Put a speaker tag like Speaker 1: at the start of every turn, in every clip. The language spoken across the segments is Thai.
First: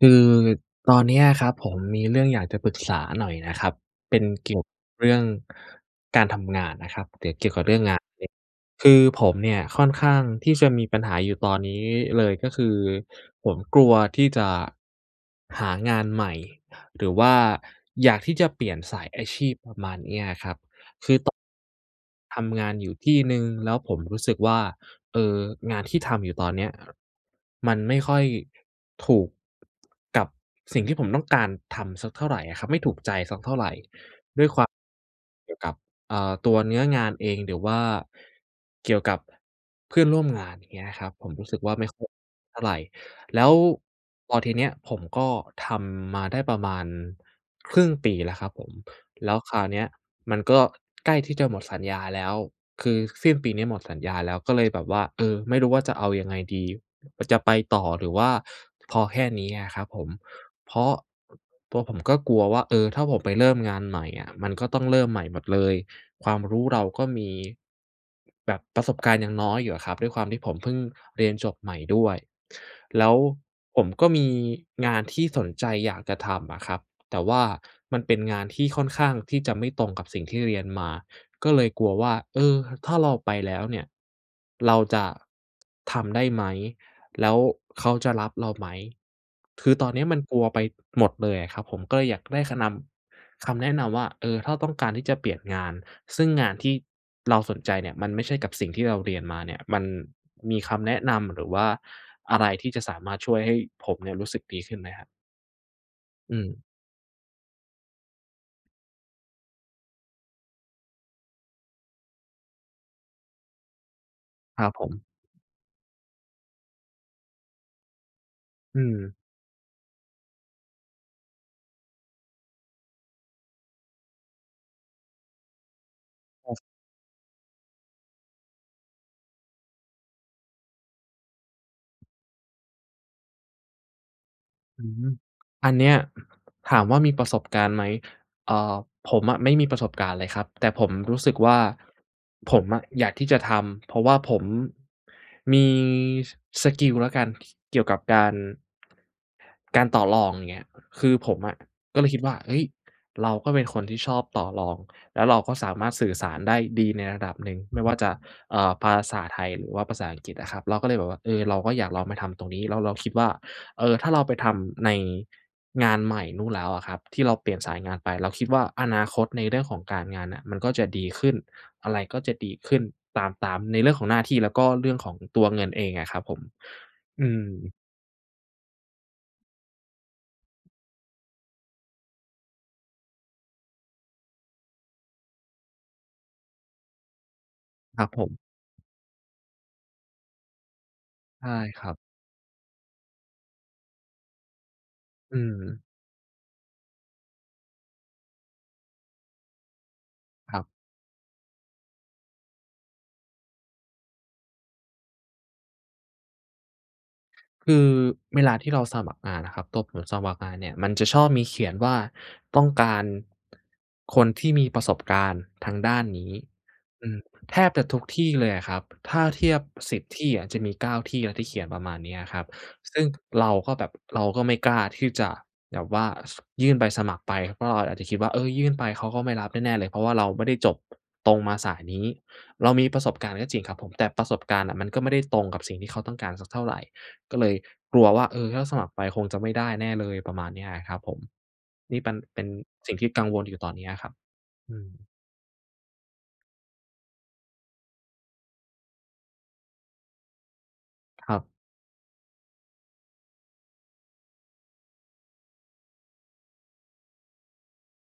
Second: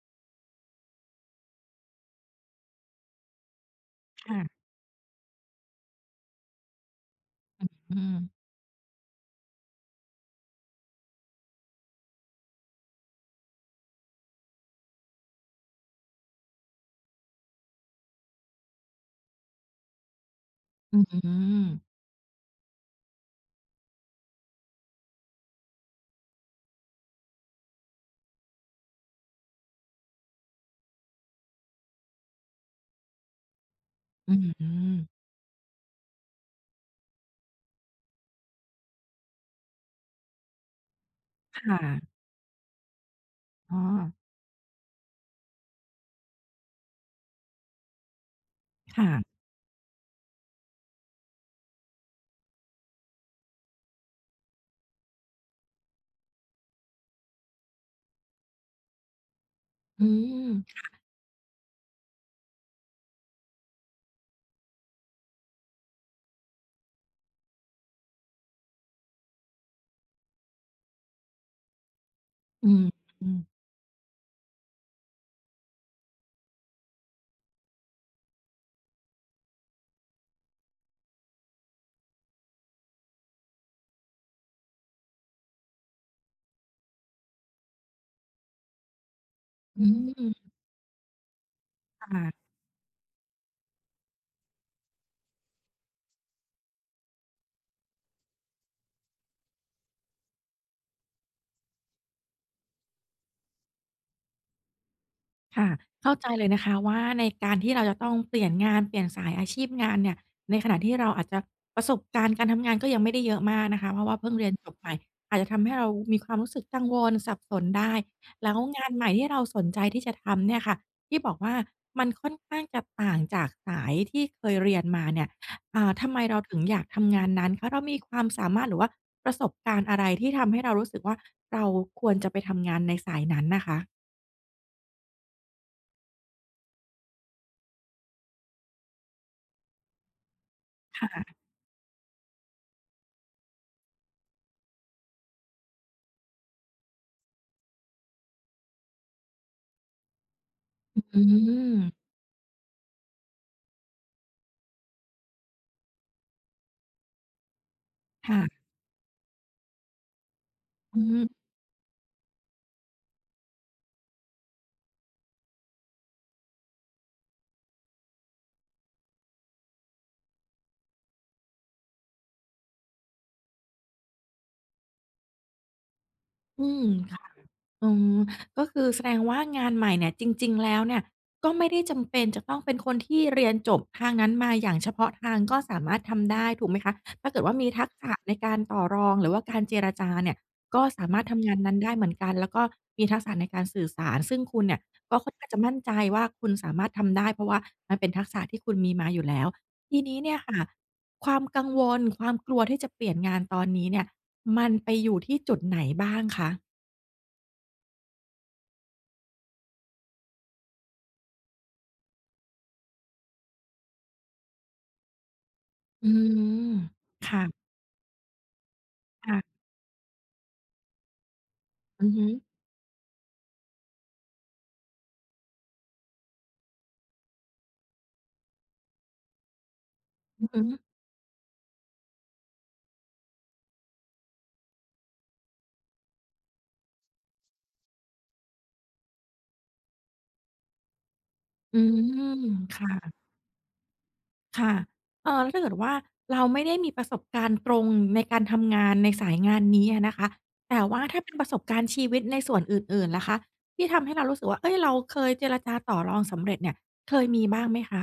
Speaker 1: คือตอนเนี้ยครับผมมีเรื่องอยากจะปรึกษาหน่อยน่ะครับ เป็น
Speaker 2: ค่
Speaker 1: เ
Speaker 2: ะ
Speaker 1: กี่ยวกับเรื่อง การทำงานนะครับ หรือเกี่ยวก
Speaker 2: อ
Speaker 1: ับ
Speaker 2: ือ
Speaker 1: เรื่องง
Speaker 2: อื
Speaker 1: าน
Speaker 2: ม
Speaker 1: [unintelligible] คือผมเนี่ยค่อนข้างที่จะมีปัญหาอยู่ตอนนี้เลยก็คือผมกลัวที่จะ หางานใหม่ หรือว่าอยากที่จะเปลี่ยนสายอาชีพ ประมาณเนี้ยครับ คื
Speaker 2: อือ อืม
Speaker 1: อ ต ทำงานอยู่ที่หนึ่งแล้วผมรู้สึกว่า เอ่อ งานที่ทำอยู่ตอนเนี้ยมันไม่ค่อยถูก กับสิ่งที่ผมต้องการทำสักเท่าไรอะครับ ไม่ถูกใจสักเท่าไร
Speaker 2: อือ อืม
Speaker 1: ด้วยความ เกี่ยวกับ เอ่อ ตัวเนื้องานเอง หรือว่าเกี่ยวกับเพื่อนร่วมงาน อย่างเงี้ยนะครับผม รู้สึ
Speaker 2: ค
Speaker 1: กว่
Speaker 2: ่
Speaker 1: า ไม่ค่อย
Speaker 2: ะ
Speaker 1: เท่าไร แล้ว
Speaker 2: อ๋อ
Speaker 1: พอทีเนี้ยผมก็ทำมาได้ประมาณครึ่งปีแล้วครับผม
Speaker 2: ค่ะ
Speaker 1: แล้วคราวเนี้ยมันก็ใกล้ที่จะหมดสัญญาแล้ว คือสิ้นปีนี้หมดสัญญาแล้ว ก็เลยแบบว่า เออ ไม่รู้ว่า จะเอายังไงดี จะไปต่อหรือว่าพอแค่นี้อะครับผ
Speaker 2: อื
Speaker 1: ม
Speaker 2: ม
Speaker 1: เพ
Speaker 2: ค
Speaker 1: รา
Speaker 2: ่ะ
Speaker 1: ะ ตัวผมก็กลัวว่า เออ ถ้าผมไปเริ่มงานใหม่อะ มันก็ต้องเริ่มใหม่หมดเลย ความรู้เราก็มี แบบประสบการณ์ยังน้อยอยู่อะครับ ด้วยความที่ผมเพิ่งเรียนจบใหม่ด้วย
Speaker 2: อือ
Speaker 1: แล้ว
Speaker 2: อืม
Speaker 1: ผมก็มีงานที่สนใจอยากจะทำอะครับ แต่ว่ามันเป็นงานที่ค่อนข้างที่จะไม่ตรงกับสิ่งที่เรียนมา ก็เลยกลัวว่า เออ ถ้าเราไปแล้วเนี่ย เราจะ ทำได้ไหม? แล้วเขาจะรับเราไหม? คือ
Speaker 2: อ
Speaker 1: ตอนเนี้ยมัน
Speaker 2: ื
Speaker 1: ก
Speaker 2: ม
Speaker 1: ลัวไปหมดเลยอะครับผม ก็เล
Speaker 2: ค่
Speaker 1: ยอยาก
Speaker 2: ะ
Speaker 1: ได้ขะนำ คำแนะนำว่า เออ ถ้าต้องการที่จะเปลี่ยนงาน ซึ่งงานที่เราสนใจเนี่ยมันไม่ใช่กับสิ่งที่เราเรียนมาเนี่ย มัน มีคำแนะนำหรือว่าอะไร ที่จะสามารถช่วยให้ผมเนี่ยรู้สึกดีขึ้นไหมครับ?
Speaker 2: ค่ะ เข้าใจ
Speaker 1: อื
Speaker 2: เลยน
Speaker 1: ม
Speaker 2: ะคะว่า ในการที่เราจะต้องเปลี่ยนงาน เปลี่ยนสายอาชีพงานเนี่ย ในขณะที่เราอาจจะประสบการณ์การทำงานก็ยังไม่ได้เยอะมากนะคะ เพราะว่าเพิ่งเรียน
Speaker 1: คร
Speaker 2: จ
Speaker 1: ับ
Speaker 2: บ
Speaker 1: ผ
Speaker 2: ใหม่
Speaker 1: ม
Speaker 2: อาจจะทำให้เรามีความรู้สึกกังวล สับสนได้ แล้ว
Speaker 1: อื
Speaker 2: งานใหม่
Speaker 1: ม
Speaker 2: ที่เราสนใจที่จะทำเนี่ยค่ะ ที่บอกว่า มันค่อนข้างจะต่างจากสายที่เคยเรียนมาเนี่ย อ่า ทำไมเรา
Speaker 1: คร
Speaker 2: ถึ
Speaker 1: ับ
Speaker 2: งอยากทำงานนั้น? เพราะเรามีความสามารถ หรือว่าประสบการณ์อะไร ที่ทำให้เรารู้สึกว่า เราควรจะไปทำงานในสายนั้นน่ะคะ?
Speaker 1: อืม อันเนี้ย ถามว่ามีประสบการณ์ไหม? อ่า ผมอะไม่มีประสบการณ์เลยครับ แต่ผม
Speaker 2: ค่
Speaker 1: รู้
Speaker 2: ะ
Speaker 1: สึกว่า ผมอะอยากที่จะทำ เพราะว่าผม มี ส สกิลแล้วกัน เกี่ยวกับการ การต่อรอง อย่างเงี้ย คือ
Speaker 2: อื
Speaker 1: ผมอะ
Speaker 2: ม
Speaker 1: ก็เลยคิดว่า เฮ้ย! เราก็เป็นคนที่ชอบต่อรอง แล้วเราก็สามารถสื่อสารได้ดีในระดับหนึ่ง ไม่ว่าจะ
Speaker 2: ค่ะ
Speaker 1: เอ่อ ภาษาไทย หรือว่าภาษาอังกฤษอะครับ เราก็เล
Speaker 2: อ
Speaker 1: ย
Speaker 2: ื
Speaker 1: แบบว่า เอ
Speaker 2: อ
Speaker 1: อ เราก็อยากลองมาทำตรงนี้ แล้วเราคิดว่า เอ่อ ถ้า เราไปทำในงานใหม่นู่นแล้วอะครับ ที่เราเปลี่ยนสายงานไป เราคิดว่า อนาคตในเรื่องของการงานน่ะมันก็จะดีขึ้น อะไรก็จะดีขึ้นตาม ตาม ในเรื่องของหน้าที่ แล้วก็เรื่องของตัวเงินเองอะครับผม
Speaker 2: อืม ค่
Speaker 1: อ
Speaker 2: ะ
Speaker 1: ืม
Speaker 2: อืม ก็คือแสดงว่างานใหม่เนี่ยจริง ๆ แล้วเนี่ย ก็ไม่ได้จำเป็นจะต้องเป็นคนที่เรียนจบทางนั้นมาอย่างเฉพาะทาง ก็สามารถทำได้ถูกไหมคะ? ถ้าเกิดว่ามีทัก
Speaker 1: คร
Speaker 2: ษ
Speaker 1: ับ
Speaker 2: ะ
Speaker 1: ผ
Speaker 2: ใน
Speaker 1: ม
Speaker 2: การต่อรอง หรือว่าการเจรจาเนี่ย ก็สามารถท
Speaker 1: ใช
Speaker 2: ำง
Speaker 1: ่
Speaker 2: านนั้น
Speaker 1: ค
Speaker 2: ไ
Speaker 1: ร
Speaker 2: ด
Speaker 1: ั
Speaker 2: ้
Speaker 1: บ
Speaker 2: เหมือนกัน แล้วก็มีทักษะในการสื่อสาร ซึ่งคุณเนี่ยก็ค่อ
Speaker 1: อ
Speaker 2: น
Speaker 1: ื
Speaker 2: ข้างจะมั่น
Speaker 1: ม
Speaker 2: ใจว่าคุณสามารถทำได้ เพราะว่ามันเป็นทักษะที่คุณมีมาอยู่แล้ว ทีนี้เนี่ยค
Speaker 1: ค
Speaker 2: ่
Speaker 1: ร
Speaker 2: ะ
Speaker 1: ับ
Speaker 2: ความกังวล ความกลัวที่จะเปลี่ยนงานตอนนี้เนี่ย มันไปอยู่ที่จุดไหนบ้างคะ?
Speaker 1: คือเวลาที่เราสมัครงานน่ะครับ ตัวผมสมัครงานเนี่ย มันจะชอบมีเขียนว่า ต้องการคนที่มีประสบการณ์ทางด้าน
Speaker 2: อื
Speaker 1: นี้
Speaker 2: ม
Speaker 1: อือ
Speaker 2: ค่ะ
Speaker 1: แทบจะทุกที่เลยอะครับ ถ้า
Speaker 2: ค่ะ
Speaker 1: เทียบ 10 ที่อะจะมี 9 ที่แล้วที่เขียนประมาณ
Speaker 2: อ
Speaker 1: เ
Speaker 2: ื
Speaker 1: น
Speaker 2: อ
Speaker 1: ี้ย
Speaker 2: ฮ
Speaker 1: อ
Speaker 2: ึ
Speaker 1: ะครับ ซึ่งเราก็แบบ เราก็ไม่กล้าที่จะแบบว่า ส ยื่นใบสมัครไป เพราะเราอาจจะคิดว่า เออ ยื่นไปเขาก็ไม่รับแน่ ๆ เลย เพราะว่าเราไ
Speaker 2: อ
Speaker 1: ม
Speaker 2: ื
Speaker 1: ่
Speaker 2: อ
Speaker 1: ได้
Speaker 2: ฮ
Speaker 1: จบ
Speaker 2: ึ
Speaker 1: ตรงมาสายนี้ เรามีประสบการณ์ก็จริงครับผม แต่ประสบการณ์น่ะมันก็ไม่ได้ตรงกับสิ่งที่เขาต้องการสักเท่าไร ก็เลยกลัวว่า เออ ถ้าสมัครไปคงจะไม่ได้แน่เลย ประมาณเนี้ยอะครับผม
Speaker 2: อื
Speaker 1: นี่ปัน
Speaker 2: ม
Speaker 1: เป็น
Speaker 2: ค่
Speaker 1: สิ่งที่
Speaker 2: ะ
Speaker 1: กังวลอยู่ตอนเนี้ยครับ
Speaker 2: ค่
Speaker 1: อ
Speaker 2: ะ
Speaker 1: ืม
Speaker 2: เอ่อ แล้วถ้าเกิดว่า เราไม่ได้มีประสบการณ์ตรงในการทำงานในสายงานนี้อะนะคะ แต่ว่าถ้าเ
Speaker 1: ค
Speaker 2: ป็
Speaker 1: ร
Speaker 2: น
Speaker 1: ั
Speaker 2: ปร
Speaker 1: บ
Speaker 2: ะสบการณ์ชีวิตในส่วนอื่น ๆ ล่ะคะ ที่ทำให้เรารู้สึกว่า เฮ้ย เราเคยเจรจาต่อรองสำเร็จเนี่ย เคยมีบ้างไหมคะ?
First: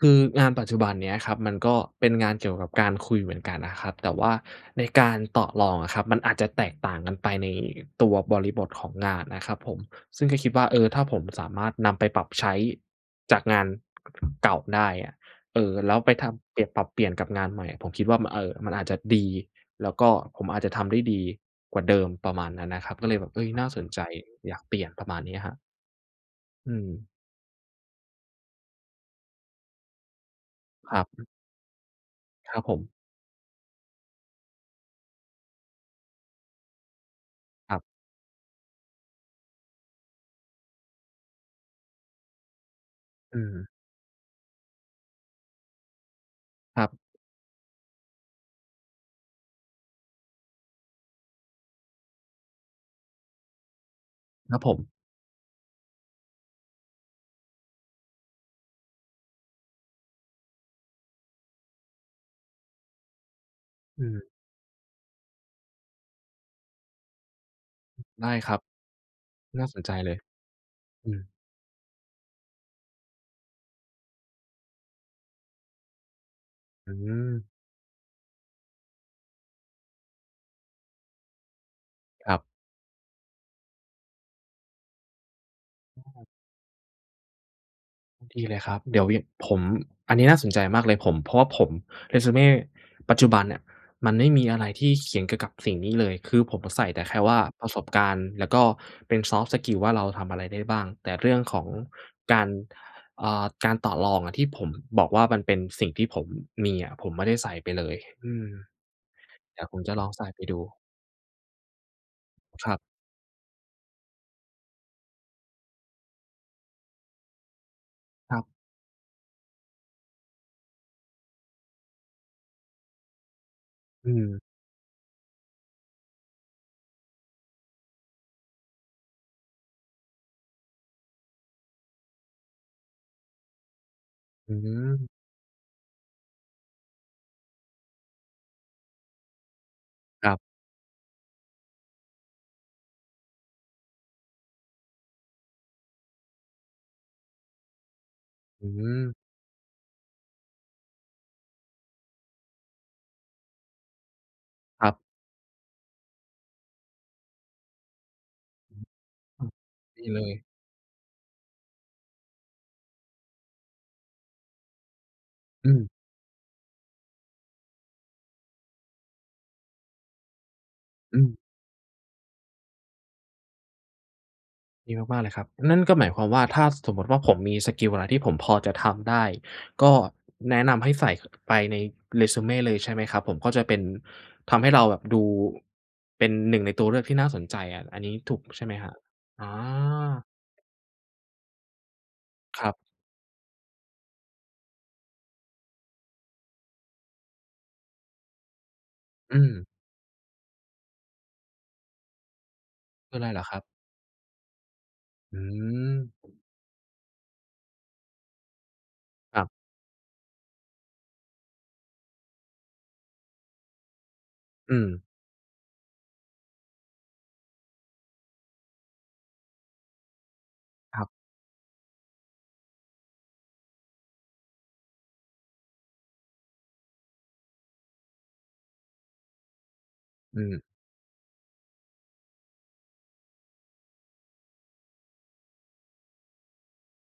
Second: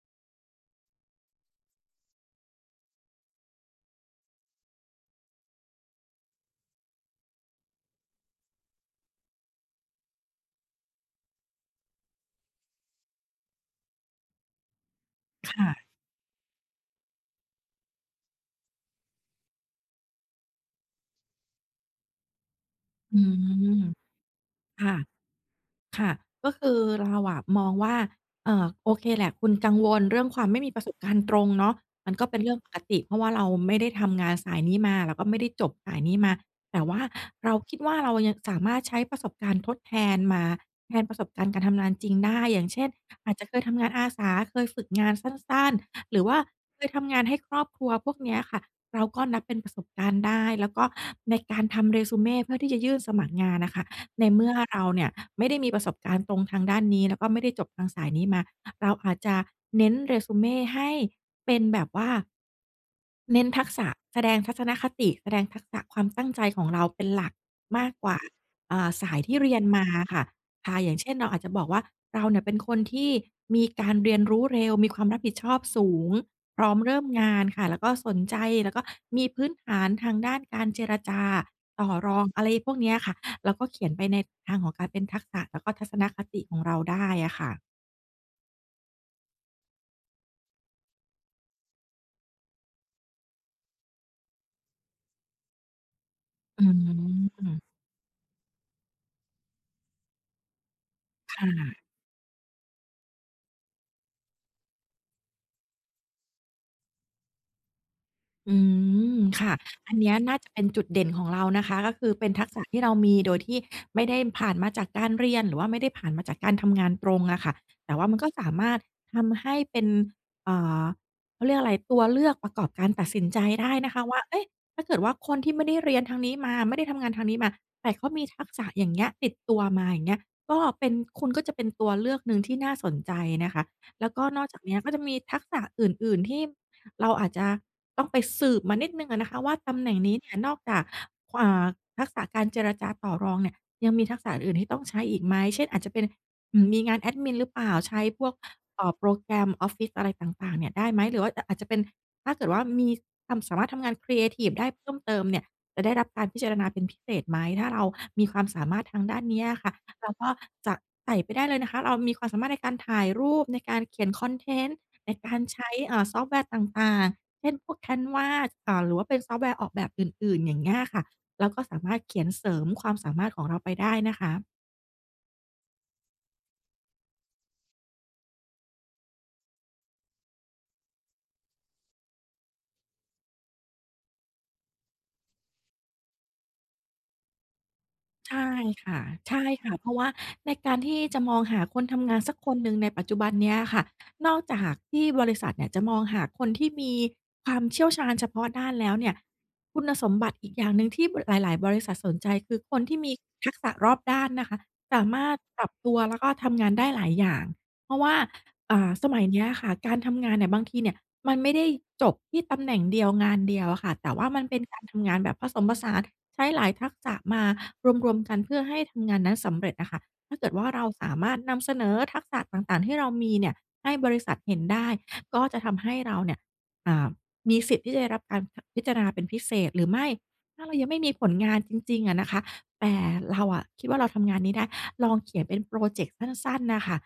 Speaker 1: คืองานปัจจุบันเนี้ยครับ มันก็เป็นงานเกี่ยวกับการคุยเหมือนกันนะครับ แต่ว่าในการต่อรองอะครับ มันอาจจะแตกต่างกันไปในตัวบริบทของงานนะครับผม ซึ่งก็คิดว่า เออ ถ้าผมสามารถนำไปปรับใช้จากงาน เก่าได้อะ
Speaker 2: ค
Speaker 1: เอ
Speaker 2: ่
Speaker 1: อ
Speaker 2: ะ
Speaker 1: แล้วไปทำเปลี่ยน ปรับเปลี่ยนกับงานใหม่อะ ผมคิดว่า มัน เอ่อ มันอาจจะดี แล้วก็ผมอาจจะทำได้ดีกว่าเดิม ประมาณนั้นนะครับ ก็เล
Speaker 2: อ
Speaker 1: ย
Speaker 2: ื
Speaker 1: แบบ เฮ้ย น่าส
Speaker 2: ม
Speaker 1: นใจ อยากเปลี่
Speaker 2: ค
Speaker 1: ยน
Speaker 2: ่ะ
Speaker 1: ประมาณเนี้ยครับ
Speaker 2: ค่ะ ก็ค
Speaker 1: อื
Speaker 2: ือ
Speaker 1: ม
Speaker 2: เราอะมองว่า เอ่อ โอเคแหละ คุณกังวลเรื่องความไม่มีประส
Speaker 1: ค
Speaker 2: บ
Speaker 1: รั
Speaker 2: การณ์
Speaker 1: บ
Speaker 2: ตรงเนาะ มันก็เป็นเร
Speaker 1: ค
Speaker 2: ื่
Speaker 1: ร
Speaker 2: อ
Speaker 1: ั
Speaker 2: ง
Speaker 1: บ
Speaker 2: ป
Speaker 1: ผ
Speaker 2: ก
Speaker 1: ม
Speaker 2: ติ เพราะว่าเราไม่ได้ทำงานสายนี้มา แล้วก็ไม่ได้จบสายนี้มา แต่ว่าเราค
Speaker 1: ค
Speaker 2: ิ
Speaker 1: ร
Speaker 2: ด
Speaker 1: ับ
Speaker 2: ว่า เรายังสามารถใช้ประสบการณ์ทดแทนมาแทนประสบการณ์การทำงานจริงได้ อย่างเช่น อา
Speaker 1: อ
Speaker 2: จ
Speaker 1: ื
Speaker 2: จะเค
Speaker 1: ม
Speaker 2: ยทำงานอาสา เคยฝึกงานสั้น ๆ หรือว่าเ
Speaker 1: ค
Speaker 2: ค
Speaker 1: รั
Speaker 2: ย
Speaker 1: บ
Speaker 2: ทำงานให้ครอบครัว พวกเนี้ยค่ะ เราก็นับเป็นประสบการณ์ได้ แล้วก็ในการทำ resume เพื่อที่จะยื่นสมัครงานน่ะค่ะ ในเมื่
Speaker 1: ค
Speaker 2: อ
Speaker 1: รับผ
Speaker 2: เร
Speaker 1: ม
Speaker 2: าเนี่ยไม่ได้มีประสบการณ์ตรงทางด้านนี้ แล้วก็ไม่ได้จบทางสายนี้มา เราอาจจะเน้น resume ให้เป็นแบบว่า เน้นทักษะ
Speaker 1: อื
Speaker 2: แส
Speaker 1: ม
Speaker 2: ดงทัศนคติ แสดงทักษะความตั้งใจของเราเป็นหลักมากกว่า
Speaker 1: ได้ครับ
Speaker 2: เอ่อ สายที่เรียน
Speaker 1: น่าส
Speaker 2: ม
Speaker 1: น
Speaker 2: า
Speaker 1: ใจ
Speaker 2: อ
Speaker 1: เล
Speaker 2: ะค
Speaker 1: ย
Speaker 2: ่ะ ค่ะ อย่างเ
Speaker 1: อ
Speaker 2: ช
Speaker 1: ื
Speaker 2: ่น เรา
Speaker 1: ม
Speaker 2: อาจจะบอกว่า เราเนี่ยเป็นคนที่มีการเรียนรู้เร็ว มีความรับผิดชอบสูง พร้อม
Speaker 1: อ
Speaker 2: เร
Speaker 1: ื
Speaker 2: ิ่มงา
Speaker 1: ม
Speaker 2: นค่ะ แล้วก็สนใจ แล้วก็มีพื้นฐานทางด้านการเจรจาต่อรอง
Speaker 1: ครั
Speaker 2: อ
Speaker 1: บ
Speaker 2: ะไรพวกเนี้ยค่ะ แล้วก็เขียนไปในทางของการเป็นทักษะ แล้วก็ทัศ
Speaker 1: ไ
Speaker 2: นค
Speaker 1: ด้
Speaker 2: ติของเราได้อะค่ะ
Speaker 1: ดีเลยครับ เดี๋ยววีน ผม อันนี้น่าสนใจมากเลย ผม เพราะว่าผม Resume ปัจจุบันเนี่ยมันไม่มีอะไรที่เขียนเกี่ยวกับสิ่งนี้เลย คือผ
Speaker 2: อ
Speaker 1: ม
Speaker 2: ื
Speaker 1: อะใส่แต่แค่ว่า
Speaker 2: ม
Speaker 1: ประสบการณ์ แล้วก็เป็น ซอฟต์สกิล ว่า เราทำอะไรได้บ้าง แต่เรื
Speaker 2: ค
Speaker 1: ่อง
Speaker 2: ่
Speaker 1: ของ
Speaker 2: ะ
Speaker 1: การ เอ่อ การต่อรองอะ ที่ผมบอกว่า มันเป็นสิ่งที่ผมมีอะ ผมไม่ได้ใส่ไปเลย อืม
Speaker 2: อืม ค่ะ
Speaker 1: เดี๋ยวผม
Speaker 2: อ
Speaker 1: จ
Speaker 2: ั
Speaker 1: ะ
Speaker 2: น
Speaker 1: ล
Speaker 2: เน
Speaker 1: อ
Speaker 2: ี้
Speaker 1: ง
Speaker 2: ย
Speaker 1: ใส่
Speaker 2: น่า
Speaker 1: ไป
Speaker 2: จะ
Speaker 1: ด
Speaker 2: เป็น
Speaker 1: ู
Speaker 2: จุดเด่นของเรานะคะ ก็คือเป็นทักษะ
Speaker 1: คร
Speaker 2: ท
Speaker 1: ั
Speaker 2: ี
Speaker 1: บ
Speaker 2: ่เรามีโดยที่ไม่ได้ผ่านมาจากการเรียน หรือว่าไม่ได้ผ่านมาจากการทำงานตรงอะค่ะ แต่ว่ามันก็
Speaker 1: ครั
Speaker 2: ส
Speaker 1: บ
Speaker 2: ามารถทำให้เป็น เอ่อ เขาเรียกอะไร ตัวเลือกประกอบการตัดสินใจได้นะคะ
Speaker 1: อื
Speaker 2: ว่า เอ
Speaker 1: ม
Speaker 2: ๊ะ ถ้าเกิดว่า คนที่ไม่ได้เรียนทางนี้มา ไม่ได้ทำงานทางนี้มา แต่เขามีทักษะอย่างเงี้ยติดตัวมา อย่างเงี้ย ก็เป็น คุณก็จะเป็นตัวเลือกหนึ่งที่น่าสนใจเนี่ยค่ะ แล้วก็นอก
Speaker 1: อื
Speaker 2: จากเนี้ยก็จะ
Speaker 1: ม
Speaker 2: มีทักษะอื่น ๆ ที่เราอาจจะต้องไปสืบมานิดหนึ่งอะนะคะว่า ตำแหน่งนี้เ
Speaker 1: ค
Speaker 2: นี
Speaker 1: ร
Speaker 2: ่
Speaker 1: ั
Speaker 2: ย
Speaker 1: บ
Speaker 2: นอกจาก กวัวะ เอ่อ ทักษะการเจรจาต่อรองเนี่ย ยังมีทักษะอื่น ๆ ที่ต้องใช้อีกไหม? เช่น อาจจะเป็น อืม มีงานแอดมินหรือเปล่า? ใช้พวก
Speaker 1: อื
Speaker 2: เอ่อ โป
Speaker 1: ม
Speaker 2: รแกรมออฟฟิศอะไรต่าง ๆ เนี่ยได้ไหม? หรือว่าอะ อาจจะเป็น ถ้าเกิดว่า มีทำ สามารถทำงานครีเอทิฟได้เพ
Speaker 1: คร
Speaker 2: ิ
Speaker 1: ั
Speaker 2: ่
Speaker 1: บ
Speaker 2: มเติมเนี่ยจะได้รับการพิจารณาเป็นพิเศษไหม? ถ้าเรามีความสา
Speaker 1: อื
Speaker 2: มาร
Speaker 1: อ
Speaker 2: ถทางด้านน
Speaker 1: อ
Speaker 2: ี
Speaker 1: ื
Speaker 2: ้
Speaker 1: ม
Speaker 2: อะค่ะ
Speaker 1: ดี
Speaker 2: เรา
Speaker 1: เล
Speaker 2: ก็
Speaker 1: ย
Speaker 2: จะ ใส่ไปได้เลยนะคะ เรามีความสามารถในการถ่ายรูป ในการเขียนคอนเทนต์ ในการใช
Speaker 1: อ
Speaker 2: ้
Speaker 1: ืม
Speaker 2: เอ่อ ซอฟต์แวร์ต่าง ๆ เช่น พวก Canva อ่า หรือว่าเป็นซอฟต์แวร์ออกแบบอื่น ๆ อย่างเงี้ยอะค่ะ
Speaker 1: อืม
Speaker 2: เราก็สามารถเขียนเสริมความสามารถของเราไปได้นะคะ
Speaker 1: ดีมาก ๆ เลยครับ นั่นก็หมายความว่า ถ้าสมมติว่าผมมีสกิลอะไรที่ผมพอจะทำได้ ก็ แนะนำให้ใส่ ไปใน resume เลยใช่ไหมครับผม? ก็จะเป็น ทำให้เราแบบดู เป็นหนึ่งในตัวเลือกที่น่าสนใจอะ อันนี้ถ
Speaker 2: ใช
Speaker 1: ูก
Speaker 2: ่
Speaker 1: ใช่ไหมค
Speaker 2: ค
Speaker 1: รับ?
Speaker 2: ่ะ ใช
Speaker 1: อ๋
Speaker 2: ่ค่ะ เพราะว่า
Speaker 1: อ
Speaker 2: ในการที่จะมองหาคนทำงานสักคน
Speaker 1: คร
Speaker 2: หน
Speaker 1: ั
Speaker 2: ึ่
Speaker 1: บ
Speaker 2: งในปัจจุบันเนี้ยอะค่ะ นอกจากที่บริษัทเนี่ยจะมองหาคนที่มีความเชี่ยวชาญเฉพาะด้านแล้วเนี่ย
Speaker 1: อืม
Speaker 2: คุณสมบัติอีกอย่างหนึ่งที่ บ หลาย ๆ บริษัทสนใจ คือคนที่มี
Speaker 1: คือไรเหรอ
Speaker 2: ทั
Speaker 1: ค
Speaker 2: ก
Speaker 1: รับ?
Speaker 2: ษะรอบด้านนะคะ สามาร
Speaker 1: อื
Speaker 2: ถปรับตัว
Speaker 1: ม
Speaker 2: แล้วก็ทำงานได้หลายอย่าง เพราะว่า อ่า สมัยเ
Speaker 1: ค
Speaker 2: นี
Speaker 1: ร
Speaker 2: ้
Speaker 1: ั
Speaker 2: ย
Speaker 1: บ
Speaker 2: อะค่ะ การทำงานเนี่ย บางทีเนี่ยมันไม่ได้จบที่ตำแหน่งเดียว งานเดียวอะค่ะ แต่ว่ามันเป็น
Speaker 1: อื
Speaker 2: การท
Speaker 1: ม
Speaker 2: ำงานแบบผสมผสาน ใช้หลายทักษะมารวม ๆ กัน เพื่อให้ทำงานนั้นสำเร็จอะค่ะ ถ้าเกิดว่าเรา
Speaker 1: ครั
Speaker 2: ส
Speaker 1: บ
Speaker 2: ามารถนำเสนอทักษะต่าง ๆ ที่เรามีเนี่ยให้บริษัทเห็นได้ ก็จะทำให้เราเนี่ย อ่า มีสิทธิ์ที่จะได้รับการพะ พิจารณาเป็นพิเศษ หรือไม่
Speaker 1: อื
Speaker 2: ถ้
Speaker 1: ม
Speaker 2: าเรายังไม่มีผลงานจริง ๆ อะนะคะ แต่เราอะคิดว่า เราทำงานนี้ได้ ลองเขียนเป็นพรอเจกต์สั้น ๆ น่ะค่ะ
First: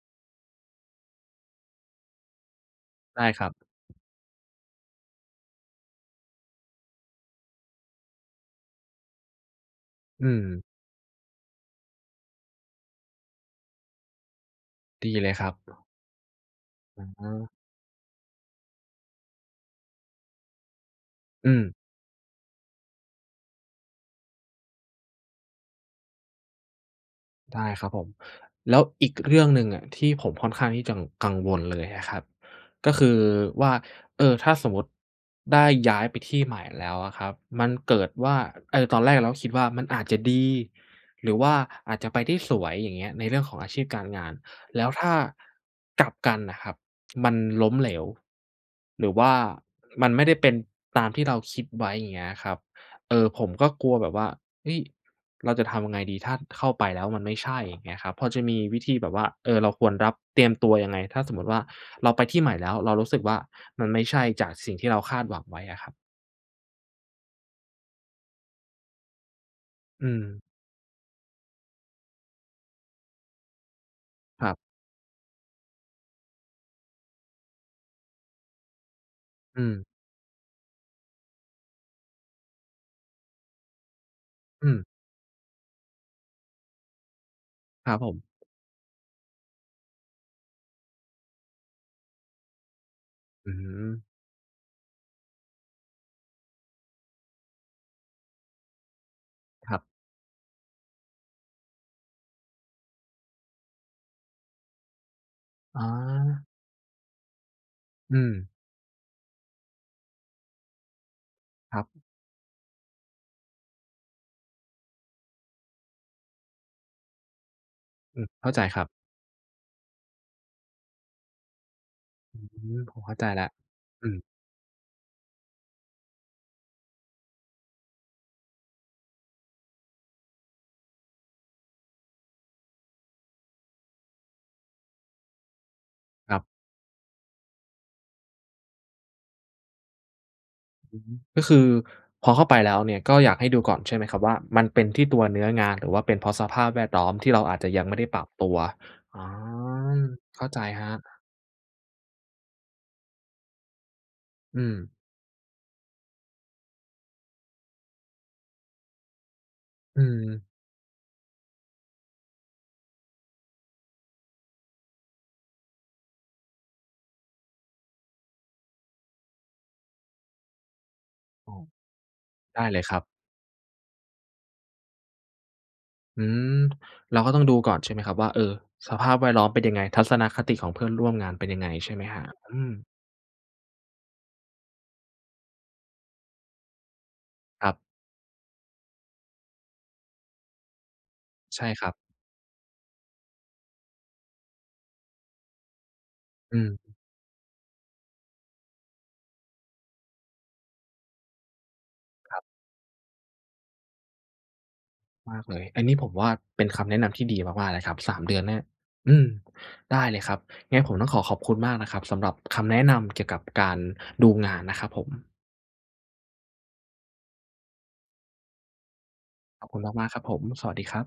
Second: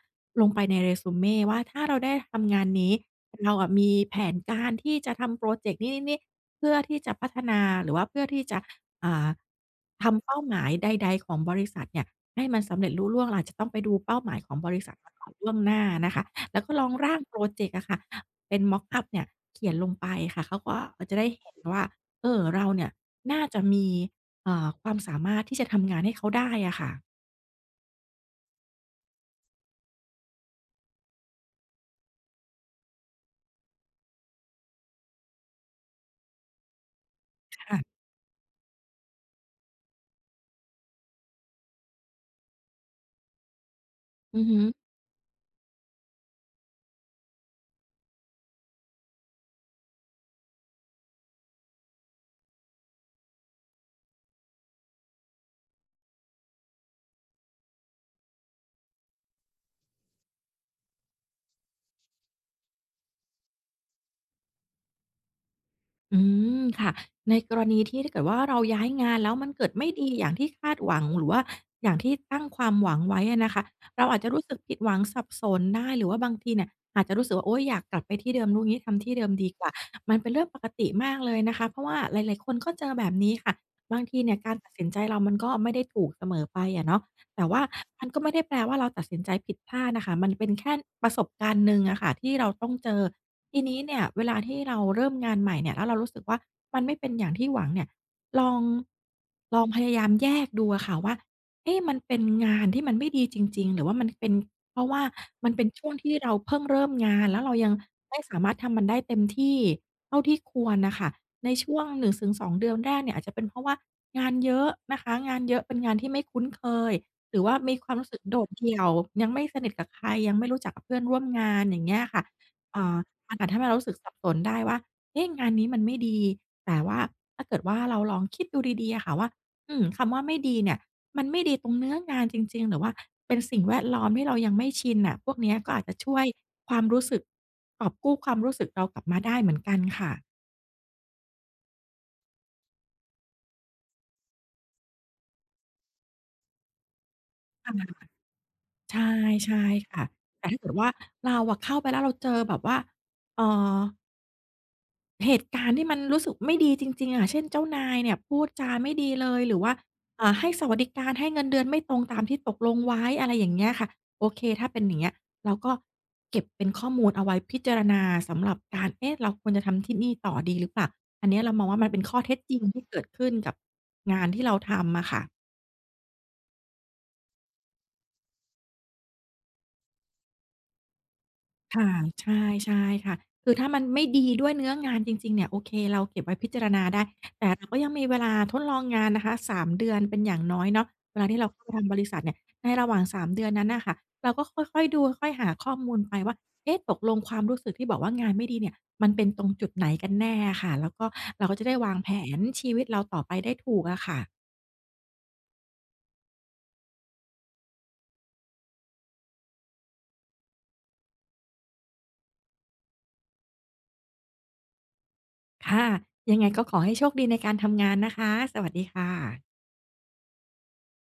Speaker 2: ลงไปใน resume ว่า ถ้าเราได้ทำงานนี้
Speaker 1: ได้คร
Speaker 2: เ
Speaker 1: ั
Speaker 2: รา
Speaker 1: บ
Speaker 2: อะมีแผนการที่จะทำพรอเจกต์นี้ ๆ ๆ เพื่อที่จะพัฒนา หรือว่าเพื่อที่จะ อ่า ท
Speaker 1: อื
Speaker 2: ำเป้าหม
Speaker 1: ม
Speaker 2: ายใด ๆ ของบริษัทเนี่ยให้มันสำเร็จลุล่วง เราอาจจะต้องไปดูเป้าหมายของบริษัทม
Speaker 1: ด
Speaker 2: า
Speaker 1: ี
Speaker 2: ก
Speaker 1: เ
Speaker 2: ่
Speaker 1: ล
Speaker 2: อน
Speaker 1: ย
Speaker 2: ล
Speaker 1: คร
Speaker 2: ่
Speaker 1: ั
Speaker 2: วงหน้า
Speaker 1: บ
Speaker 2: นะคะ แล้วก็ลอง
Speaker 1: อื
Speaker 2: ร
Speaker 1: อ
Speaker 2: ่า
Speaker 1: ฮ
Speaker 2: งพรอ
Speaker 1: ึ
Speaker 2: เจกต์อะค่ะ เป็น mock up เนี่ย เขียนลงไปค่ะ เขาก็ เขาจะได้เห
Speaker 1: อื
Speaker 2: ็น
Speaker 1: ม
Speaker 2: ว่า เออ เราเนี่ยน่าจะมี เอ่อ ความสามารถ ที่จะทำงานให้เขาได้อะค่ะ
Speaker 1: ได้ครับผม แล้วอีกเรื่องหนึ่งอะที่ผมค่อนข้างที่จะ กังวลเลยอะครับ ก็คือว่า เออ ถ้าสมมติได้ย้ายไปที่ใหม่แล้วอะครับ
Speaker 2: ค
Speaker 1: มัน
Speaker 2: ่ะ
Speaker 1: เกิดว่า เอ่อ ตอนแรกเราก็คิดว่า มันอาจจะดีหรือว่าอาจจะไปได้สวย อย่างเงี้ย ในเรื่องของอาชีพการงาน
Speaker 2: อือฮึ
Speaker 1: แล้วถ้า กลับกันน่ะครับ มันล้มเหลว หรือว่ามันไม่ได้เป็นตามที่เราคิดไว้ อย่างเงี้ยครับ เอ่อ ผมก็กลัวแบบว่า เฮ้ย เราจะทำยังไงดี? ถ้าเข้าไปแล้วมันไม่ใช่ อย่างเงี้ยครับ พอจะมีวิธีแบบว่า เอ่อ เราควรรับ เตรียมตัวยังไง? ถ้าสมมติว่า เราไปที่ใหม่แล้วเรารู้สึกว่า มันไม่ใช่ จากสิ่งที่เราคาดหวังไว้อะครับ
Speaker 2: อืม ค่ะ ในกรณีที่ ถ้าเกิดว่า เราย้ายงานแล้วมันเกิดไม่ด
Speaker 1: อื
Speaker 2: ีอย่าง
Speaker 1: ม
Speaker 2: ที่คาดหวัง หรือว่าอย่างที่ตั้งความหวังไว้อะนะคะ เราอาจจะรู้
Speaker 1: คร
Speaker 2: ส
Speaker 1: ั
Speaker 2: ึ
Speaker 1: บ
Speaker 2: กผิดหวัง สับสนได้ หรือว่าบางทีเนี่ยอาจจะรู้สึกว่า "โอ๊ย อยากกลับไปที่เดิม รู้งี้ทำที่เดิมดี
Speaker 1: อื
Speaker 2: กว่า"
Speaker 1: ม
Speaker 2: มันเป็นเรื่องปกติมากเลยนะคะ เพราะว่าหลาย ๆ คนก็เจอแบบนี้ค่ะ บางทีเนี่ยการ
Speaker 1: อ
Speaker 2: ตั
Speaker 1: ื
Speaker 2: ดส
Speaker 1: ม
Speaker 2: ินใจเรามันก็ไม่ได้ถูกเสมอไปอะเนาะ แต่ว่า
Speaker 1: ครับ
Speaker 2: มั
Speaker 1: ผ
Speaker 2: นก
Speaker 1: ม
Speaker 2: ็ไม่ได้แปลว่าเราตัดสินใจผิดพลาดน่ะค่ะ มันเป็นแค่ประสบการณ์หนึ่งอะค่ะที่เราต้องเจอ
Speaker 1: อื้
Speaker 2: ท
Speaker 1: อ
Speaker 2: ี
Speaker 1: ฮ
Speaker 2: น
Speaker 1: ื
Speaker 2: ี้
Speaker 1: อ
Speaker 2: เนี่ย เวลาที่เราเริ่มงานใหม่เนี่ยแล้วเรารู้สึกว่า มันไม่เป็นอย่างที่หวังเนี่ย ลอง ลอง
Speaker 1: คร
Speaker 2: พ
Speaker 1: ับ
Speaker 2: ยายามแยกดูอะค่ะว่า เอ๊ะ มันเป็นงานที่มันไม่ดีจริง ๆ หรือว่ามันเป็นเพราะว่ามันเป็น
Speaker 1: อ
Speaker 2: ช
Speaker 1: ๋
Speaker 2: ่วงที่เรา
Speaker 1: อ
Speaker 2: เพิ่งเริ่มงาน แล้วเรายัง
Speaker 1: อ
Speaker 2: ไ
Speaker 1: ื
Speaker 2: ม่สา
Speaker 1: ม
Speaker 2: มารถทำมันได้เต็มที่เท่าที่ควรน่ะค่ะ ในช
Speaker 1: ค
Speaker 2: ่ว
Speaker 1: รับ
Speaker 2: ง 1 ถึง 2 เดือนแรกเนี่ยอาจจะเป็นเพราะว่างานเยอะนะคะ งานเยอะ เป็นงานที่ไม่คุ้นเคย หรือว่ามีความรู้ส
Speaker 1: อ
Speaker 2: ึก
Speaker 1: ือ
Speaker 2: โด
Speaker 1: เข้
Speaker 2: ด
Speaker 1: าใจ
Speaker 2: เดี
Speaker 1: ค
Speaker 2: ่
Speaker 1: ร
Speaker 2: ย
Speaker 1: ับ
Speaker 2: ว ยังไม่สนิทกับใคร ยังไม่รู้จักกับเพื่อนร่วมงาน อย่างเงี้ยค่ะ
Speaker 1: อื
Speaker 2: เอ
Speaker 1: ม
Speaker 2: ่
Speaker 1: ผ
Speaker 2: อ
Speaker 1: มเข้าใจ
Speaker 2: อา
Speaker 1: แ
Speaker 2: จ
Speaker 1: ล
Speaker 2: จ
Speaker 1: ้
Speaker 2: ะ
Speaker 1: ว
Speaker 2: ทำให้เรารู้สึกส
Speaker 1: อื
Speaker 2: ับ
Speaker 1: ม
Speaker 2: สนได้ว่า เอ๊ะ งานนี้มันไม่ดี แต่ว่า ถ้าเกิดว่า เราลองคิดดูดี ๆ อะค่ะว่า อืม คำว่าไม่ดีเนี่ย มันไม่ดีตรงเนื้องานจริง ๆ หรือว่าเป็นสิ่งแวดล้อมที่เรายังไม่ชินน่ะ พวกเนี้ยก็อาจจะช่วย
Speaker 1: ครับ
Speaker 2: ความรู้สึก กอบกู้ความรู้สึกเรากลับมาได้เหมือนกันค่ะ
Speaker 1: อือฮึ ก็คือพอเข้าไปแล้วเนี่ยก็อยากให้ดูก่อนใช่ไหมครับ? ว่ามันเป็นที่ตัวเนื้องาน หรือว่าเป็นเพราะสภาพแวดล้อมที่เราอาจจะยังไม่ได้ปรับตัว
Speaker 2: ใช
Speaker 1: อ๋อ
Speaker 2: ่ ๆ ค่ะ
Speaker 1: เข
Speaker 2: แต
Speaker 1: ้
Speaker 2: ่
Speaker 1: า
Speaker 2: ถ้
Speaker 1: ใจ
Speaker 2: าเกิดว
Speaker 1: ค
Speaker 2: ่
Speaker 1: ร
Speaker 2: า
Speaker 1: ับ
Speaker 2: เราอะเข้าไปแล้วเราเจอแบบว่า เอ่อ
Speaker 1: อืม
Speaker 2: เหตุการณ์ที่มันรู้สึกไม่ดีจริง ๆ อะ เช่น เจ้านายเนี่ยพูดจาไม่ดีเลย หรือว่า
Speaker 1: อื
Speaker 2: อ่า ให
Speaker 1: ม
Speaker 2: ้สวัสดิการ ให้เงินเดือนไม่ตรงตามที่ตกลงไว้ อะไรอย่างเงี้ยค่ะ โอเค ถ้าเป็นอย่างเงี้ย เราก็เก็บเป็นข้อมูลเอาไว้พิจารณาสำหรับการ "เอ๊ะ! เราควรจะทำที่นี่ต่อดีหรือเปล่า?" อันเนี้ยเ
Speaker 1: อ
Speaker 2: รา
Speaker 1: ๋อ
Speaker 2: มองว่า มันเป็นข้อเท็จจริ
Speaker 1: ได
Speaker 2: ง
Speaker 1: ้เ
Speaker 2: ท
Speaker 1: ล
Speaker 2: ี
Speaker 1: ย
Speaker 2: ่
Speaker 1: ค
Speaker 2: เก
Speaker 1: รั
Speaker 2: ิ
Speaker 1: บ
Speaker 2: ดขึ้นกับงานที่เราทำอะค่ะ
Speaker 1: อืม เราก็ต้องดูก่อน ใช่ไหมครับว่า เออ สภาพแวดล้อมเป็นยังไง? ทัศนคติของเพื่อนร่วมงานเป็นยังไง
Speaker 2: ค่
Speaker 1: ใช
Speaker 2: ะ
Speaker 1: ่ไหมครับ?
Speaker 2: ใช
Speaker 1: อื
Speaker 2: ่
Speaker 1: ม
Speaker 2: ๆ ค่ะ คือถ้ามันไม่ดีด้วยเนื้องานจริง ๆ เนี่ย โอเค เราเก็บไว้พิจารณาได้ แต่เร
Speaker 1: ค
Speaker 2: า
Speaker 1: รับ
Speaker 2: ก็ยังมีเวลาทดลองงานนะคะ 3 เดือนเป็นอย่างน้อยเนาะ เวลาที่เราเ
Speaker 1: ใช
Speaker 2: ข้าไ
Speaker 1: ่
Speaker 2: ปท
Speaker 1: ครั
Speaker 2: ำบ
Speaker 1: บ
Speaker 2: ริษัทเนี่ย ในระหว่าง 3 เดือนนั้นน่ะค่ะ เราก็ค่อย ๆ ดู ค่อย ๆ หาข้อมูลไปว่า
Speaker 1: อ
Speaker 2: เอ
Speaker 1: ื
Speaker 2: ๊
Speaker 1: ม
Speaker 2: ะ! ตกลงความรู้สึกที่บอกว่า งานไม่ดีเนี่ย มันเป็นตรงจุดไหนกันแน่อะค่ะ แล้วก็ เราก็จะได้วางแผ
Speaker 1: คร
Speaker 2: น
Speaker 1: ับ
Speaker 2: ชีวิตเราต่อไปได้ถูกอะค่ะ
Speaker 1: มากเลย อันนี้ผมว่า เป็นคำแนะนำที่ดีมาก ๆ เลยครับ 3 เดือนเนี่ย อืม ได้เลยครับ งั้นผมต้องขอขอบคุณมากนะครับสำหรับคำแนะนำเกี่ยวกับการดูงานนะครับผม
Speaker 2: ค่ะ ยังไงก็ขอให้โชคดีในการทำงานนะคะ สวัสดีค่ะ
Speaker 1: ขอบคุณมาก ๆ ครับผม สวัสดีครับ